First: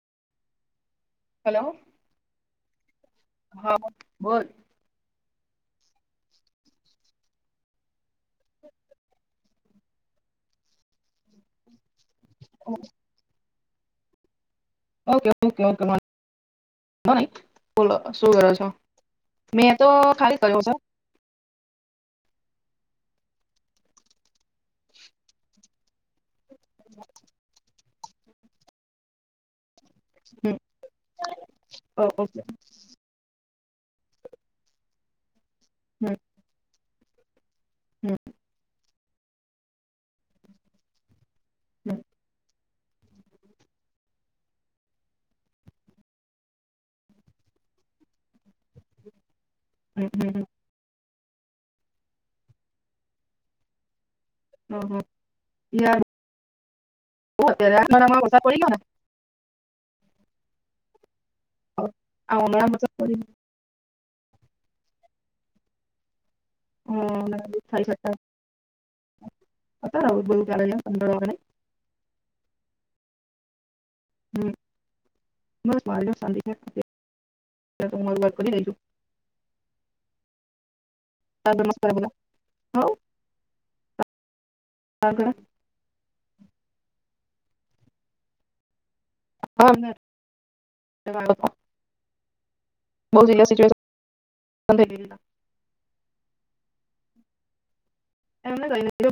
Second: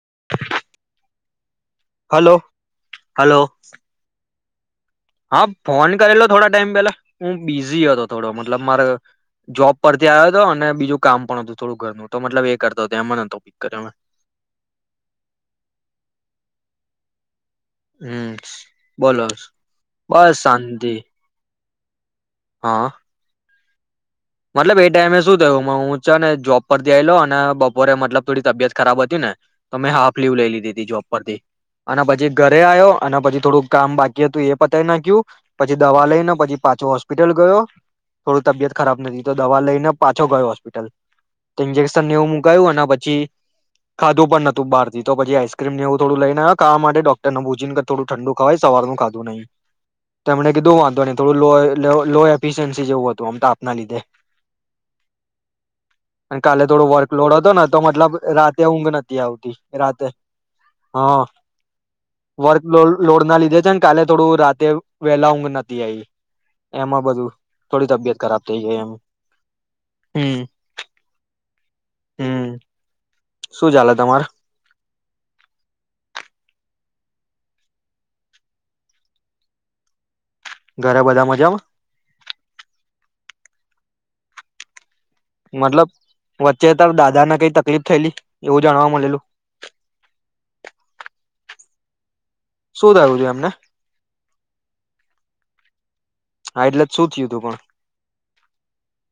[unintelligible] Hello hello hello હા બોલ હા ફોન કરેલો થોડા ટાઈમ પેલા હું બિઝી હતો થોડો મતલબ મારે જોબ પરથી આવ્યો હતો અને બીજું કામ પણ હતું થોડું ઘરનું તો મતલબ એ કરતો હતો એમાંન હતો કર અમણા ઓકે ઓકે ઓકે વા ધ ન હમ બોલો તો બસ ખાલી કર્યો છે શાંતિ. હા. મતલબ એ ટાઈમે શું થયું હું છે ને જોબ પર થી ય લો અને. પોરે મતલબ થોડી તબિયત ખરાબ હતી ને તો મેં હાફ લીવ લઈ હમ લીધી તી જોબ પરથી અને ઓ- પછી ઓકે. ઘરે આવ્યો અને પછી થોડુંક કામ બાકી હતું એ પતાય નાખયુ પછી દવા હમ લઈ ને પછી પાછો હોસ્પિટલ ગયો. હમ થોડું તબિયત ખરાબ. બ. તો દવા લઈને પાછો ગયો હોસ્પિટલ. હમ હમ ઇન્જેક્શન એવું મુકાયું અને. પછી ખાધું પણ નહતું બહારથી તો પછી આઈસ્ક્રીમ ને એવું થોડું લઈને આવ્યો ખાવા માટે ડોક્ટરને ભૂજીને કે થોડું ઠંડુ ખવાય સવારનું ખાધું નહીિ. હમ તેમને કીધું વાંધો નહી. થોડલો લો એફિસયન્સી જેવું હતું તાપના લીધે. હમ હમ હમ. યાર અને કાલે થોડો વર્કલોડ બહુ હતો ને અત્યારે તો આ મતલબ ઉનાળામાં વરસાદ પડી રાતે ગયો ને ઊંઘ નથી આવતી. રાતે હા. આ વર્ક ઉનાળામાં લો વરસાદ પડી લોડ ના લીધે છે ને. કાલે થોડું રાતે વેલા ઊધ નથી આવી. એમાં બધું થઈ થોડી શકતા અત્યારે તબિયત ખરાબ થઇ એમ. હમ હમ [unintelligible] શું ચાલે તમારે હ. [unintelligible] ઘરે બધા મજામાં નમસ્કાર મતલબ. વચ્ચે તો દાદાને કઈ તકલીફ થયેલી એવું જાણવા. મળેલું હ. શું થયું હતું એમને [unintelligible] હા એટલે જ શું થયું તું પણ [unintelligible] હ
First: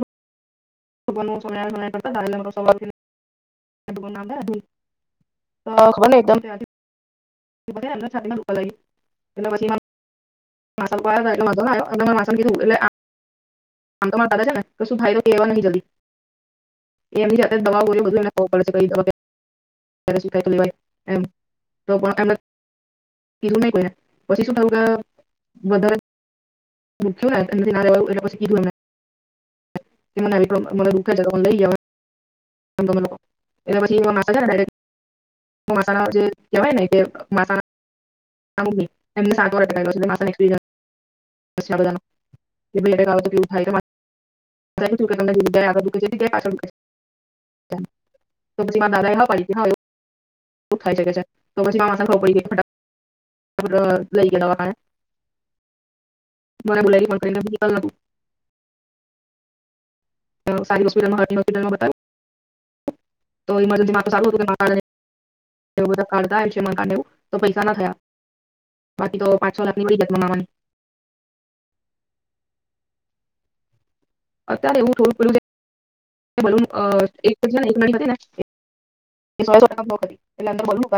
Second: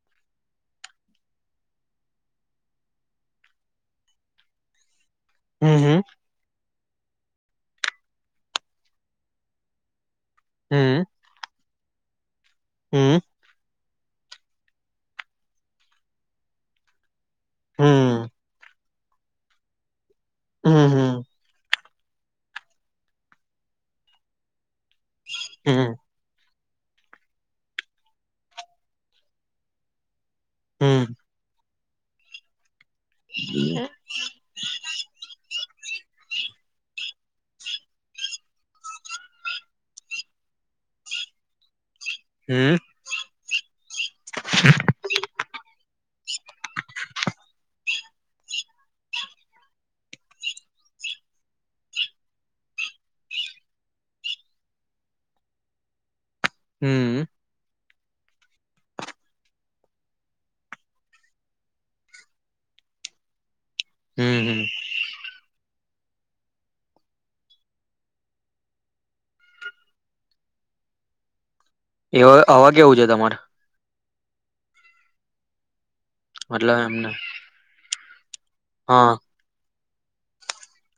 પણ હમ ખબરને એકદમ અચાનક છાતી મા દુખવા લાગિયું હમ એટલે પછી [unintelligible] [unintelligible] [unintelligible] હમ આમ તો તમાર દાદા જાને તો શું [unintelligible] ન જલ્દી એમની જા દવા હોય હમ બધું એ ખબર પડે કઈ ક્યારે શું થાયે હમ લેવાની હમ એમ [unintelligible] હમ વધારે મૂક્યો [unintelligible] હમ હમ [unintelligible] અ એ પછી મસાણા જે કહેવાય ને કે મસા એમને સાત વા [unintelligible] માસાને એક્સપરીએન્સ આ બધાંનો હમ [unintelligible] તો પાછી મારા દાદા એ હા પાડી થાઈ શકે છે તો પછી મારા માસાને ખબર પડી ગઈ [unintelligible] મને બોલાયેલી [unintelligible] સારી હોસ્પિટલા હોસ્પિટલમાં બતાવ્યું તો ઇજ મારું દિમાગ તો સારું હતું હમ કે હમ માસા ને બધા કાર્ડ આવ છે એમાં કારડવું તો પૈસા ના થયા બાકી તો પાંચ છો લાખ ની પત મનાવાની એવા આવા કેવું છે તમારે અત્યારે એવું મતલબ એમને [unintelligible] [unintelligible] હા [unintelligible] [unintelligible]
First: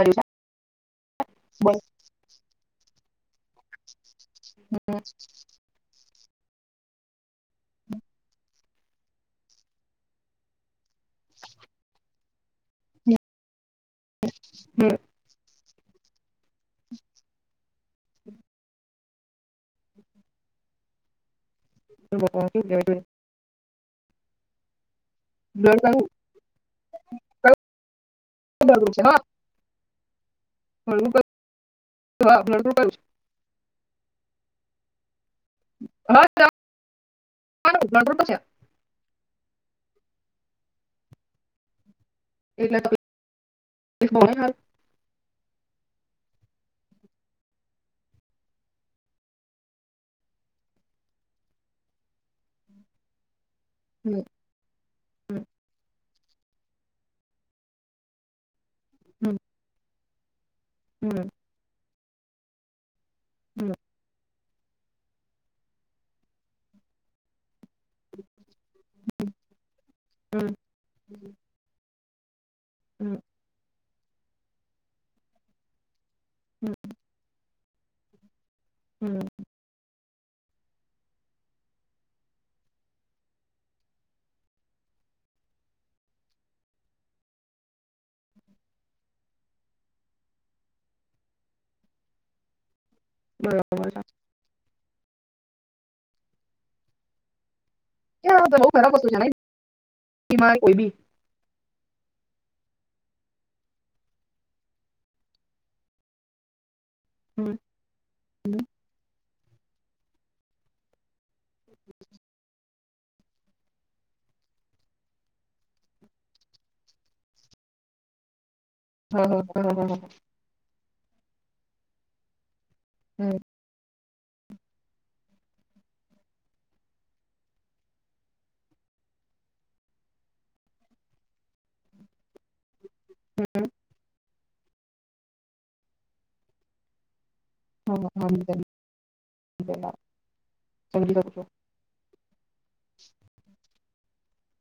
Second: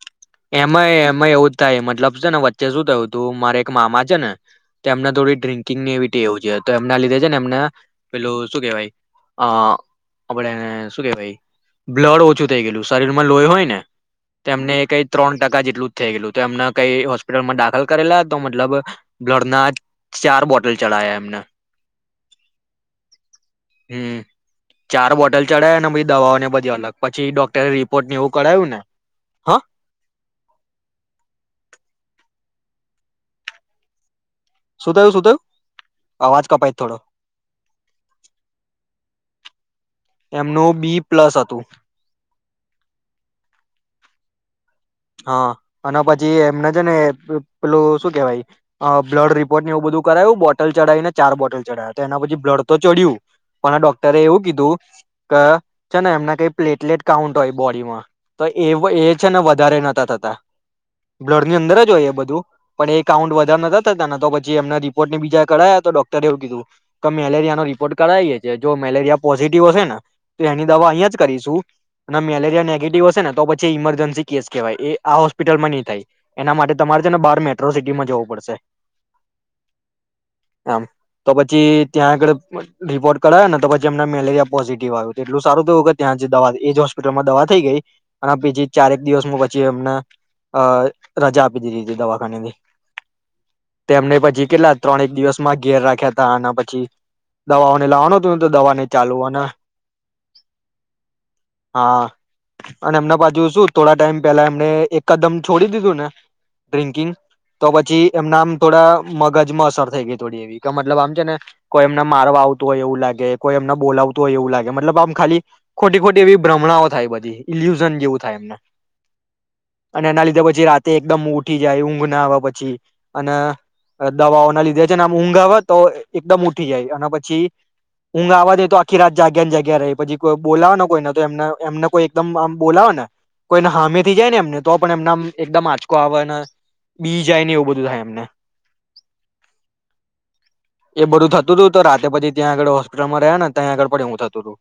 એમાંય એમાં એવુંજ છે થાય, બસ મતલબ છે ને વચ્ચે શું થયું તું મારે એક મામા છે ને તો એમને થોડી ડ્ર્રીકિંગની એવી ટેવ છે તો એમના લીધે ને એમને પેલું શું કેવાય અહ આપડે શું કેહવાય, બ્લડ ઓછું થઈ ગયેલું, શરીર માં લોહી હોય ને તેમને હમ કઈ ટકા જેટલું જ થઈ ગયલું, તો એમને કઈ હોસ્પિટલમાં દાખલ કરેલા તો મતલબ બ્લડ ના ચાર બોટલ ચડયા એમને [unintelligible] હમ્મ. ચાર બોટલ ચડયા બ્લડ ને કયું કયું બધી દવાઓને બધી અલગ પછી ડોક્ટરે રિપોર્ટ ને એવું કઢાવ્યું બ્લડ ને ગ્રુપ છે હા [unintelligible] શું થયું, શું થયું? અવાજ કપાય થોડો [unintelligible] એમનું બી પ્લસ હતું. એટલે [unintelligible] હા અને પછી એમને છે ને પેલું શું કેહેવાય બ્લડ રિપોર્ટની એવું બધું કરાયું, બોટલ ચડાવી ને ચાર બોટલ ચડાયયા તો એના પછી બ્લડ તો ચડ્યું પણ ડોક્ટરે હમ એવું કીધું કે છે ને એમના કઈ પ્લેટલેટ કાઉન્ટ હોય બોડીમાં, તો એ હમ છેને વધ ઘરે નતા થતા હમ બ્લડ ની અંદરજ હોય બધું પણ એક કાઉન્ટ વધાર હમ નતા થયાને તો જે એમના રિપોર્ટ ને બીજા કઢાયા તો ડોક્ટરે એવું કીધું ક મેલેરિયાનો રિપોર્ટ કઢાઈએ જે. જો મેલેરિયા પોઝિટિવ હશે ન તો હમ એની દવા અહીંયા જ કરીશું. ના મેલેરિયાન નેગેટિવ હમ હશે ને તો પછી ઇમર જનઝી કેસ કેવાય એ આ હોસ્પિટલ માં ની થાય. એના હમ માટે તમારે છે ને બાર મે મેટ્રોસિટીમાં જવું પડશે. હમ. આમ. તો પછી ત્યાં આગળ રિપોર્ટ કઢાયો ન તો પછી એમને મેલેરિયા પોઝિટિવ આવ્યો તો એટલું સારું થયું કે ત્યાં દવા એજ હોસ્પિટલમાં દવા થઈ ગઈ અને અબી બી ચારેક દિવસમાં પછી એમને અ રજા આપી દીધી તી દવાખાનેથી. બરાબર છે તેમને પછી કેટલા ત્રણેક દિવસ માં ઘેર રાખ્યા તા અને પછી દવાઓ લાવાનું હતું ન તો ક્યાં બહુ દવાન એ ખરાબ વસ્તુ ચાલુ છે ને અન બીમારી કોઈ બી હા. અને એમના બાજુ શું થોડા ટાઈમ પેલા એમને એકદમ છોડી દીધું ન. ડ્રિંકિંગ હમ તો પછી એમનામ થોડા મગજ માં અસર થઈ ગઈ થોડી એવી ક મતલબ આમ છે ને કોઈ એમને મારવા આવ તોય એવું લાગે, કોઈ એમને બોલાવતું હોય એવું લાગે મતલબ આમ ખાલી ખોટી ખોટી એવી ભ્રમણાઓ થાય બધી, ઇલ્યુઝન જેવું થાય એમને. હઅ. હઅ. હઅ. હઅ. હઅ. તે એકદમ ઊ-ઊઠી જાય ઊંઘ ના આવ પછી અન હમ દવાઓના લીધે છ ન આમ ઊંઘ આવ તો એકદમ ઊઠી જાય અને પછી ઊંઘ આવ નઈ જ તો આખી રાત જાગ્યા ન જાગ્યા રેય પછી કોઈ બોલાવ ન કોઈને તો એમન એમને કોઈ એકદમ આમ બોલાવે ન કોઈન હામેથી જાયન એમન તો પણ એમન આમ એકદમ આંચકો આવ ન બી - જાય ને એવું બધું હા થાય હા એમને. હા બીજા બીજા એ સમજી બધું શકું છું થતું તું તો રાતે પછી ત્યાં આગળ હોસ્પિટલમાં રહ્યા ને તઈ આગળ પડે હું થતું તું.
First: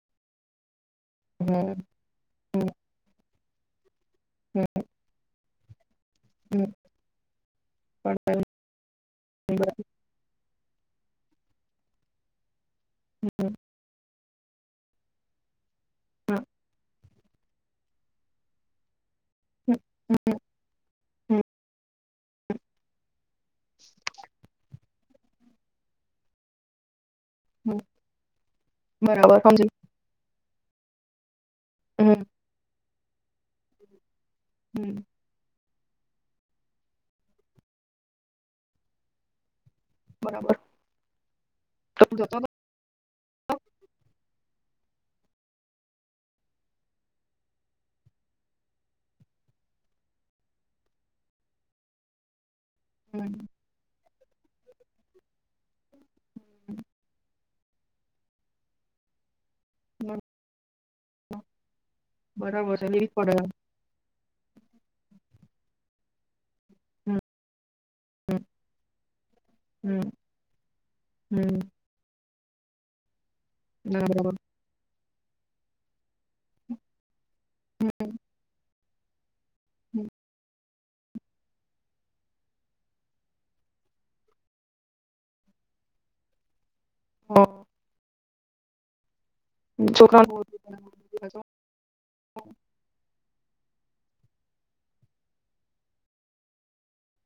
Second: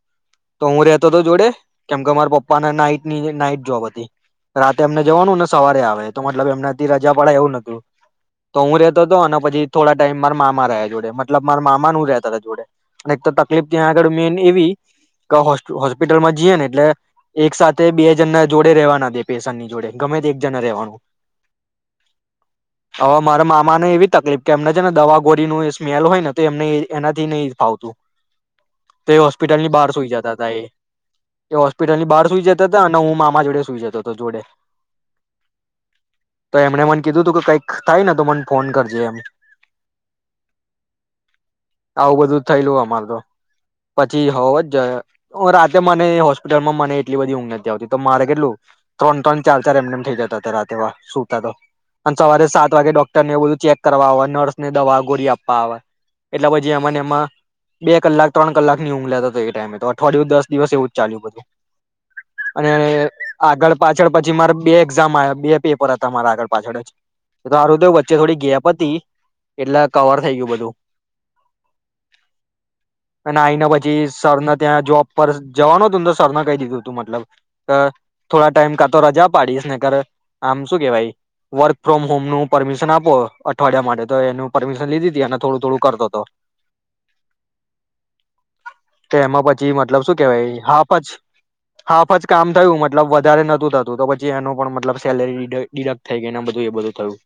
તો હું રે તો તો જોડે હમ કેમ કે મારા પપ્પા ન હમ નાઈટની નાઈ જોબ હતી રાતે એમને જવાનું ન સવારે આવે. તો મતલબ હમ હમ એમનાથી રજા પડાય એવું નતું પણ તો હું રેતો તો અન પછી બરાબર થોડા ટાઈમ મા માર આય જોડે મતલબ માર મામા ન હું રેતા તા જોડે. અન એક તો હમ તકલીફ ત્યાં આગડ મેન એવી ક હો સ-હોસ્પિટલમાં હમ જીએ ન એટલે - એક સાથે બેજણના જોડે રહેવાના દે પેશન ની જોડે ગમે તે એક જણા રહેવાનું. હમ [inaudible] હા, મારા મામાને એવી તકલીફ કે એમને છે ને દવા ગોરીનું સ્મેલ હોય ને તો એમને એના નહી હમ ફાવતું, તો એ બરાબર સમજી હોસ્પિટલની બહાર સૂઈ જતા હતા એ. એ હોસ્પિટલ ની હમ બાર સૂઈ જતા હતા અને હું માં જોડે સુઈ જતો હતો જોડે. હમ્મ. તો એમણે મને કીધું તું કે કઈક થાય ને તો મને ફોન કરજે એમ. બરાબર તો તું આવું જતો બધું હતો થયલું અમાર તો પ જી હોવ જ જ રાતે મને હોસ્પિટલમાં મને એટલી બધી ઊંઘ નથી આવતી. તો મારે કેટલું ત્રણ ત્રણ ચાર ચાર એમને એમ થઇ જતા હતા રતવા સુતા તો અને સવારે સાત વાગે કે ડોકર ને હમ એ બધું ચેક કરવા આવે નર્સ ને દવા ગોરી આપવા આવે. એટલા પછી એમા ને એમાં બે કલાક, ત્રણ કલાક ની ઊઘ લેતા તો તો હમ અઠવાદિયુ દસ દિવસ એવું ચાલ્યું બધું. અને બરાબર છે લેવી જ પડે એમ. આગળ પાછળ પછી મારે બે એક્ઝામ આયા, બે પેપર હતા મારા આગળ પાછળજ, હમ એ તો હારુ થયું વચ્ચે થોડી ગેપ હતી એટલે હમ કવર થઈ ગયું બધું હમ અને આઈને ના પછી બરાબર સરને ત્યાં જોબ પર જવાનું તું તો સરના કઈ દીધું હતું મતલબ કે થોડા ટાઈમ કાતો રાજા આપ પાડીસ ને કર હમ આમ શું કેવાય, વર્ક ફ્રોમ હોમ નું પરમિશન આપો અઠવાડિયા માટે, તો એનું પરમિશન લીધીતી અને થોડું થોડું કરતો હતો હમ્મ. તો એમાં પછી મતલબ શું કેવાય, છોકરાઓને હાફજ હાફજ કામ થયું મતલબ વધારે નતું થતું, તો પછી એનું પણ મતલબ સેલરી ડીડક્ટ થઈ ગઈ, એ બધું એ બધું થયું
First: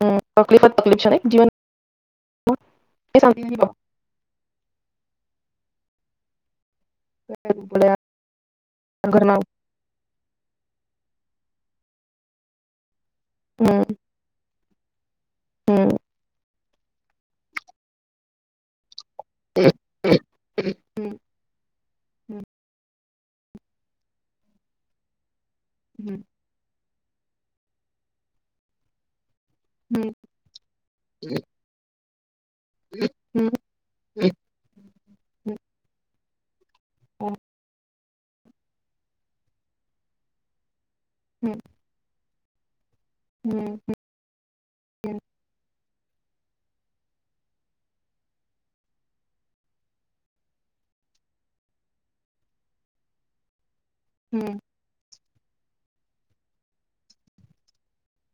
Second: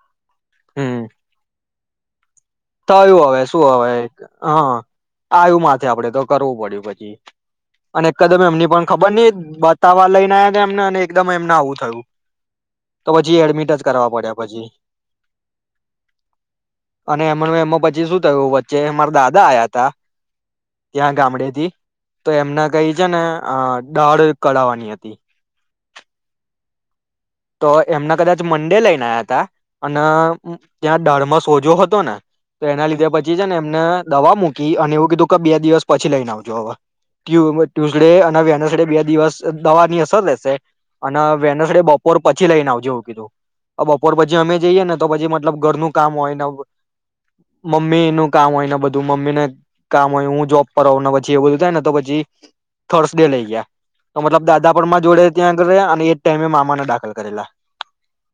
હમ્મ, તકલીફ હમ તકલીફ છેને જીવન થયું હવે, શું હવે, હા આવ્યું મા આપડે તો કરવું પડ્યું પછ કરવું પડે અને કદમ એમની પણ ખબર નહ ઘરના બતાવા લઈને એમને એકદમ એમને આવું થયું તો પછી એડમિટ જ હમ કરવા પડ્યા પછી હમ અને એમ એમાં પછી શું થયું વચ્ચે દાદા હમ આયા ત હમ હમ ત્યાં ગામડે થી તો એમના કઈક જને દાળ કઢાવવાની હતી હમ તો એમના કદાચ મંડે લઈને આવયા હતા અને હમ ત્યાં દાળમાં સોજો હતો ને તો એના લીધે પછી છે ને એમને દવા મૂકી અને એવું કીધું કે બે દિવસ પછી લઈને આવ જોવા ટ્યુ્ય મ ટયૂસ ડે અને વેનસ બે બે દિવસ દવા ની અસર રહેેશે અને હમ વેનસડે બ પછી લઈને આવજો હમ બપોર પછી અમે જઈએ ને તો પછી મતલબ ઘરનું કામ હોયને મમ્મી નું કામ હોયને બધું મમ્મીને કામ હોય હું જોબ કર ને પછી એ બધું થાયને તો પછી થર્સ ડે લઈ ગયા તો મતલબ હમ દાદા પણ માં જોડે ત્યાં આગળ રહયા, અને એ ટાઈમે મામા ડા દાખલ કરેલા.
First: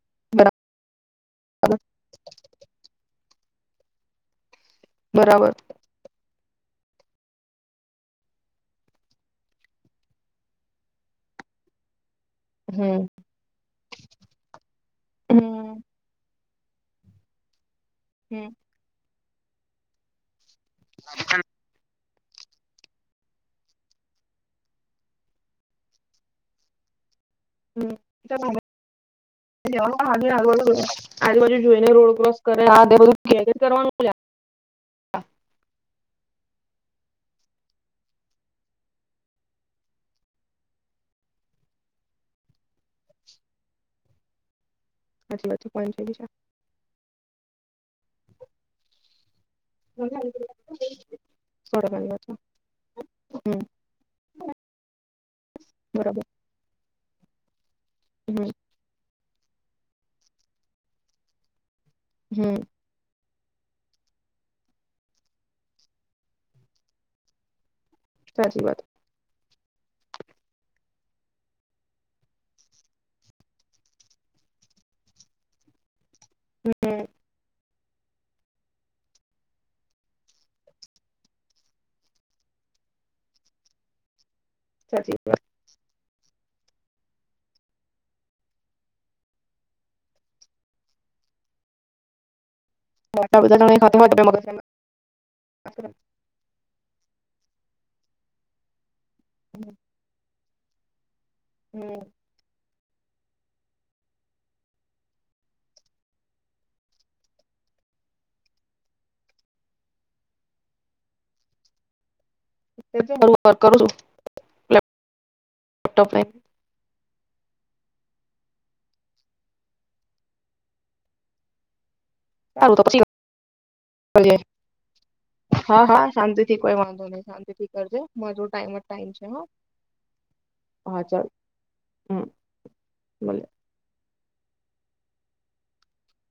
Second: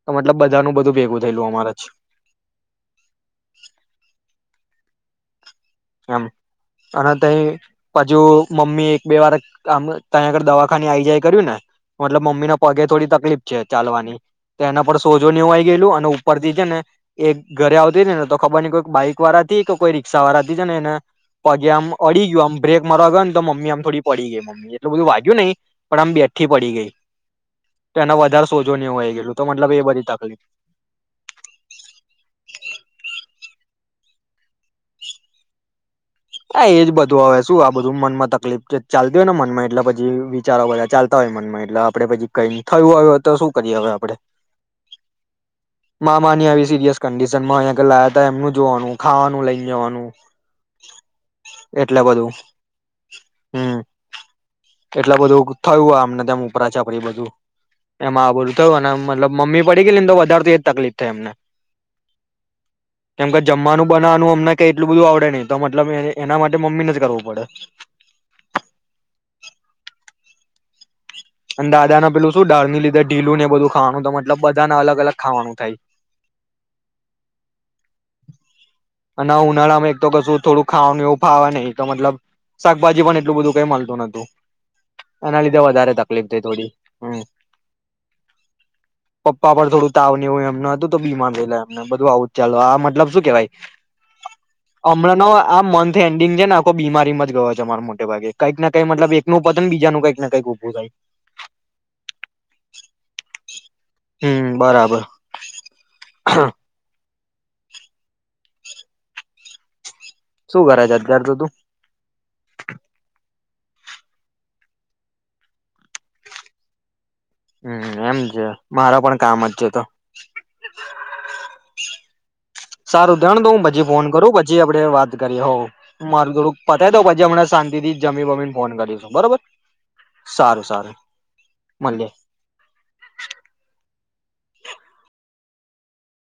તો મતલબ બધાનું બધું ભેગું થયેલું અમારા જ [inaudible] બરાબર. [unintelligible] અને તય પાજુ મમ્મી એક બે વારક આમ ત્યાં આગળ દવાખાની આ જાય કર્યું ને મતલબ મમ્મી ના પગે હમ થોડી તકલીફ છે ચાલવાની, તો એના પર સોજો ને એવું આઈ હમ ગયેલું અને [unintelligible] એગ ઘરે આવતી ને તો હમ ખબર નિ કોઈ બાઈક વારા થી કે કોઈ રિક્ષા વારા થ છે એને પગેઆમ પડી ગયું આમ બ્રેક મારો ગયો તો મમ્મી આમ થોડી પડી ગઈ મમ્મી એટલુંબધું વાગ્યું નહી, પણ આમ બેઠી પડી ગઈ હમ તો એને વધારે સોજો ને એવું આઈ ગયેલું તો મતલબ એ [unintelligible] બધી તકલીફ આજુબાજુ જોઈને રોડ ક્રોસ કરે, આ તે બધું [unintelligible] કરવાનું [inaudible] હા. હા એજ બધું હવે શું આ બધું મનમાં તકલીફ જે ચાલતી હોય ને મનમાં એટલે પછી વિચારો બધા ચાલતા હોય મનમાં એટલે આપડે પછી કઈ થયું હોય તો શું કરીએ હવે આપડે વાત છે મામાની આવી સિરિયસ કંન્ડીશન. જમા અંયે કય લાયા તા એમનું જોવાનું, ખવાનું લઈ જવાનું. સો એટલે ટકાની વાત છે બધું, હમ હમ્મ એટલે બધું થયું અમને બરાબર તેમ ઉપરા [unintelligible] બધું. એમાં આ હમ બધું થયું અને મતલબ મમ્મી પડી ગઈલીને તો વધારે થી એ જ તકલીફ થાય એમને. હમ્મ. કેમ કે જમવાનું બનાવાનું અમને કય એટલુંધું આવડે નય, તો મતલબ એની એના માટે મમ્મીને જ કરવું પડે. સાચી વાત. અને દાદા ના પેલું શું ડાળ ની લીધે ઢીલું ને એ બધું ખાવાનું તો મતલબ બધાને અલગ અલગ ખાવાનું થાય. હમ્મ. અને ઉનાળામાં એક તો કશું થોડું ખાવાનું એવું ફાવવા નય તો મતલબ, શાકભાજી પણ એટલું બધું કઈ મલતું નતું. સાચી વાત એના લીધે વધારે તકલીફ. તે થોડી, હમ્મ પપ્પા પર થોડું તાવ ને એવું અમના હતું તો બીમાર છે એટલે અમને એમ બધું આવું જ ચાલે. મતલબ શું કેવાય. હમણાંનો આ મંથ બધા એન્ડિંગ છે ને આખો બીમાર રેમજ ગયો છે અમારો મોટે ભાગે. કઈક ના કઈ મતલબ એક નું પતેને બીજા કઈક કઈ ઉભું. બુજાય. હમ્મ. હમ્મ બરાબર. શું કર છે અત્યાર તો તું? [unintelligible] કરું છું. લપટોપ ને. હમ્મ એમ છે મારો પણ કામ જ છે તો. તો પછી સારું ધ્યાણ દઉંદુ પછી ફોન કરું કરજે પછી આપડે વાત કરીએ હોઉ હા હા મારું થોડુંક શાંતિથી કોઈ પતાય વાંધો દઉં પછી નહી હમણા શાંતિથી શાંતિ કરજે થી જમી મારો વમીને ફોન ટાઈમ જ ટાઈમ કરીશું છે બરોબર હા સારું સારું હા ચાલ મળીએ. હમ ભલે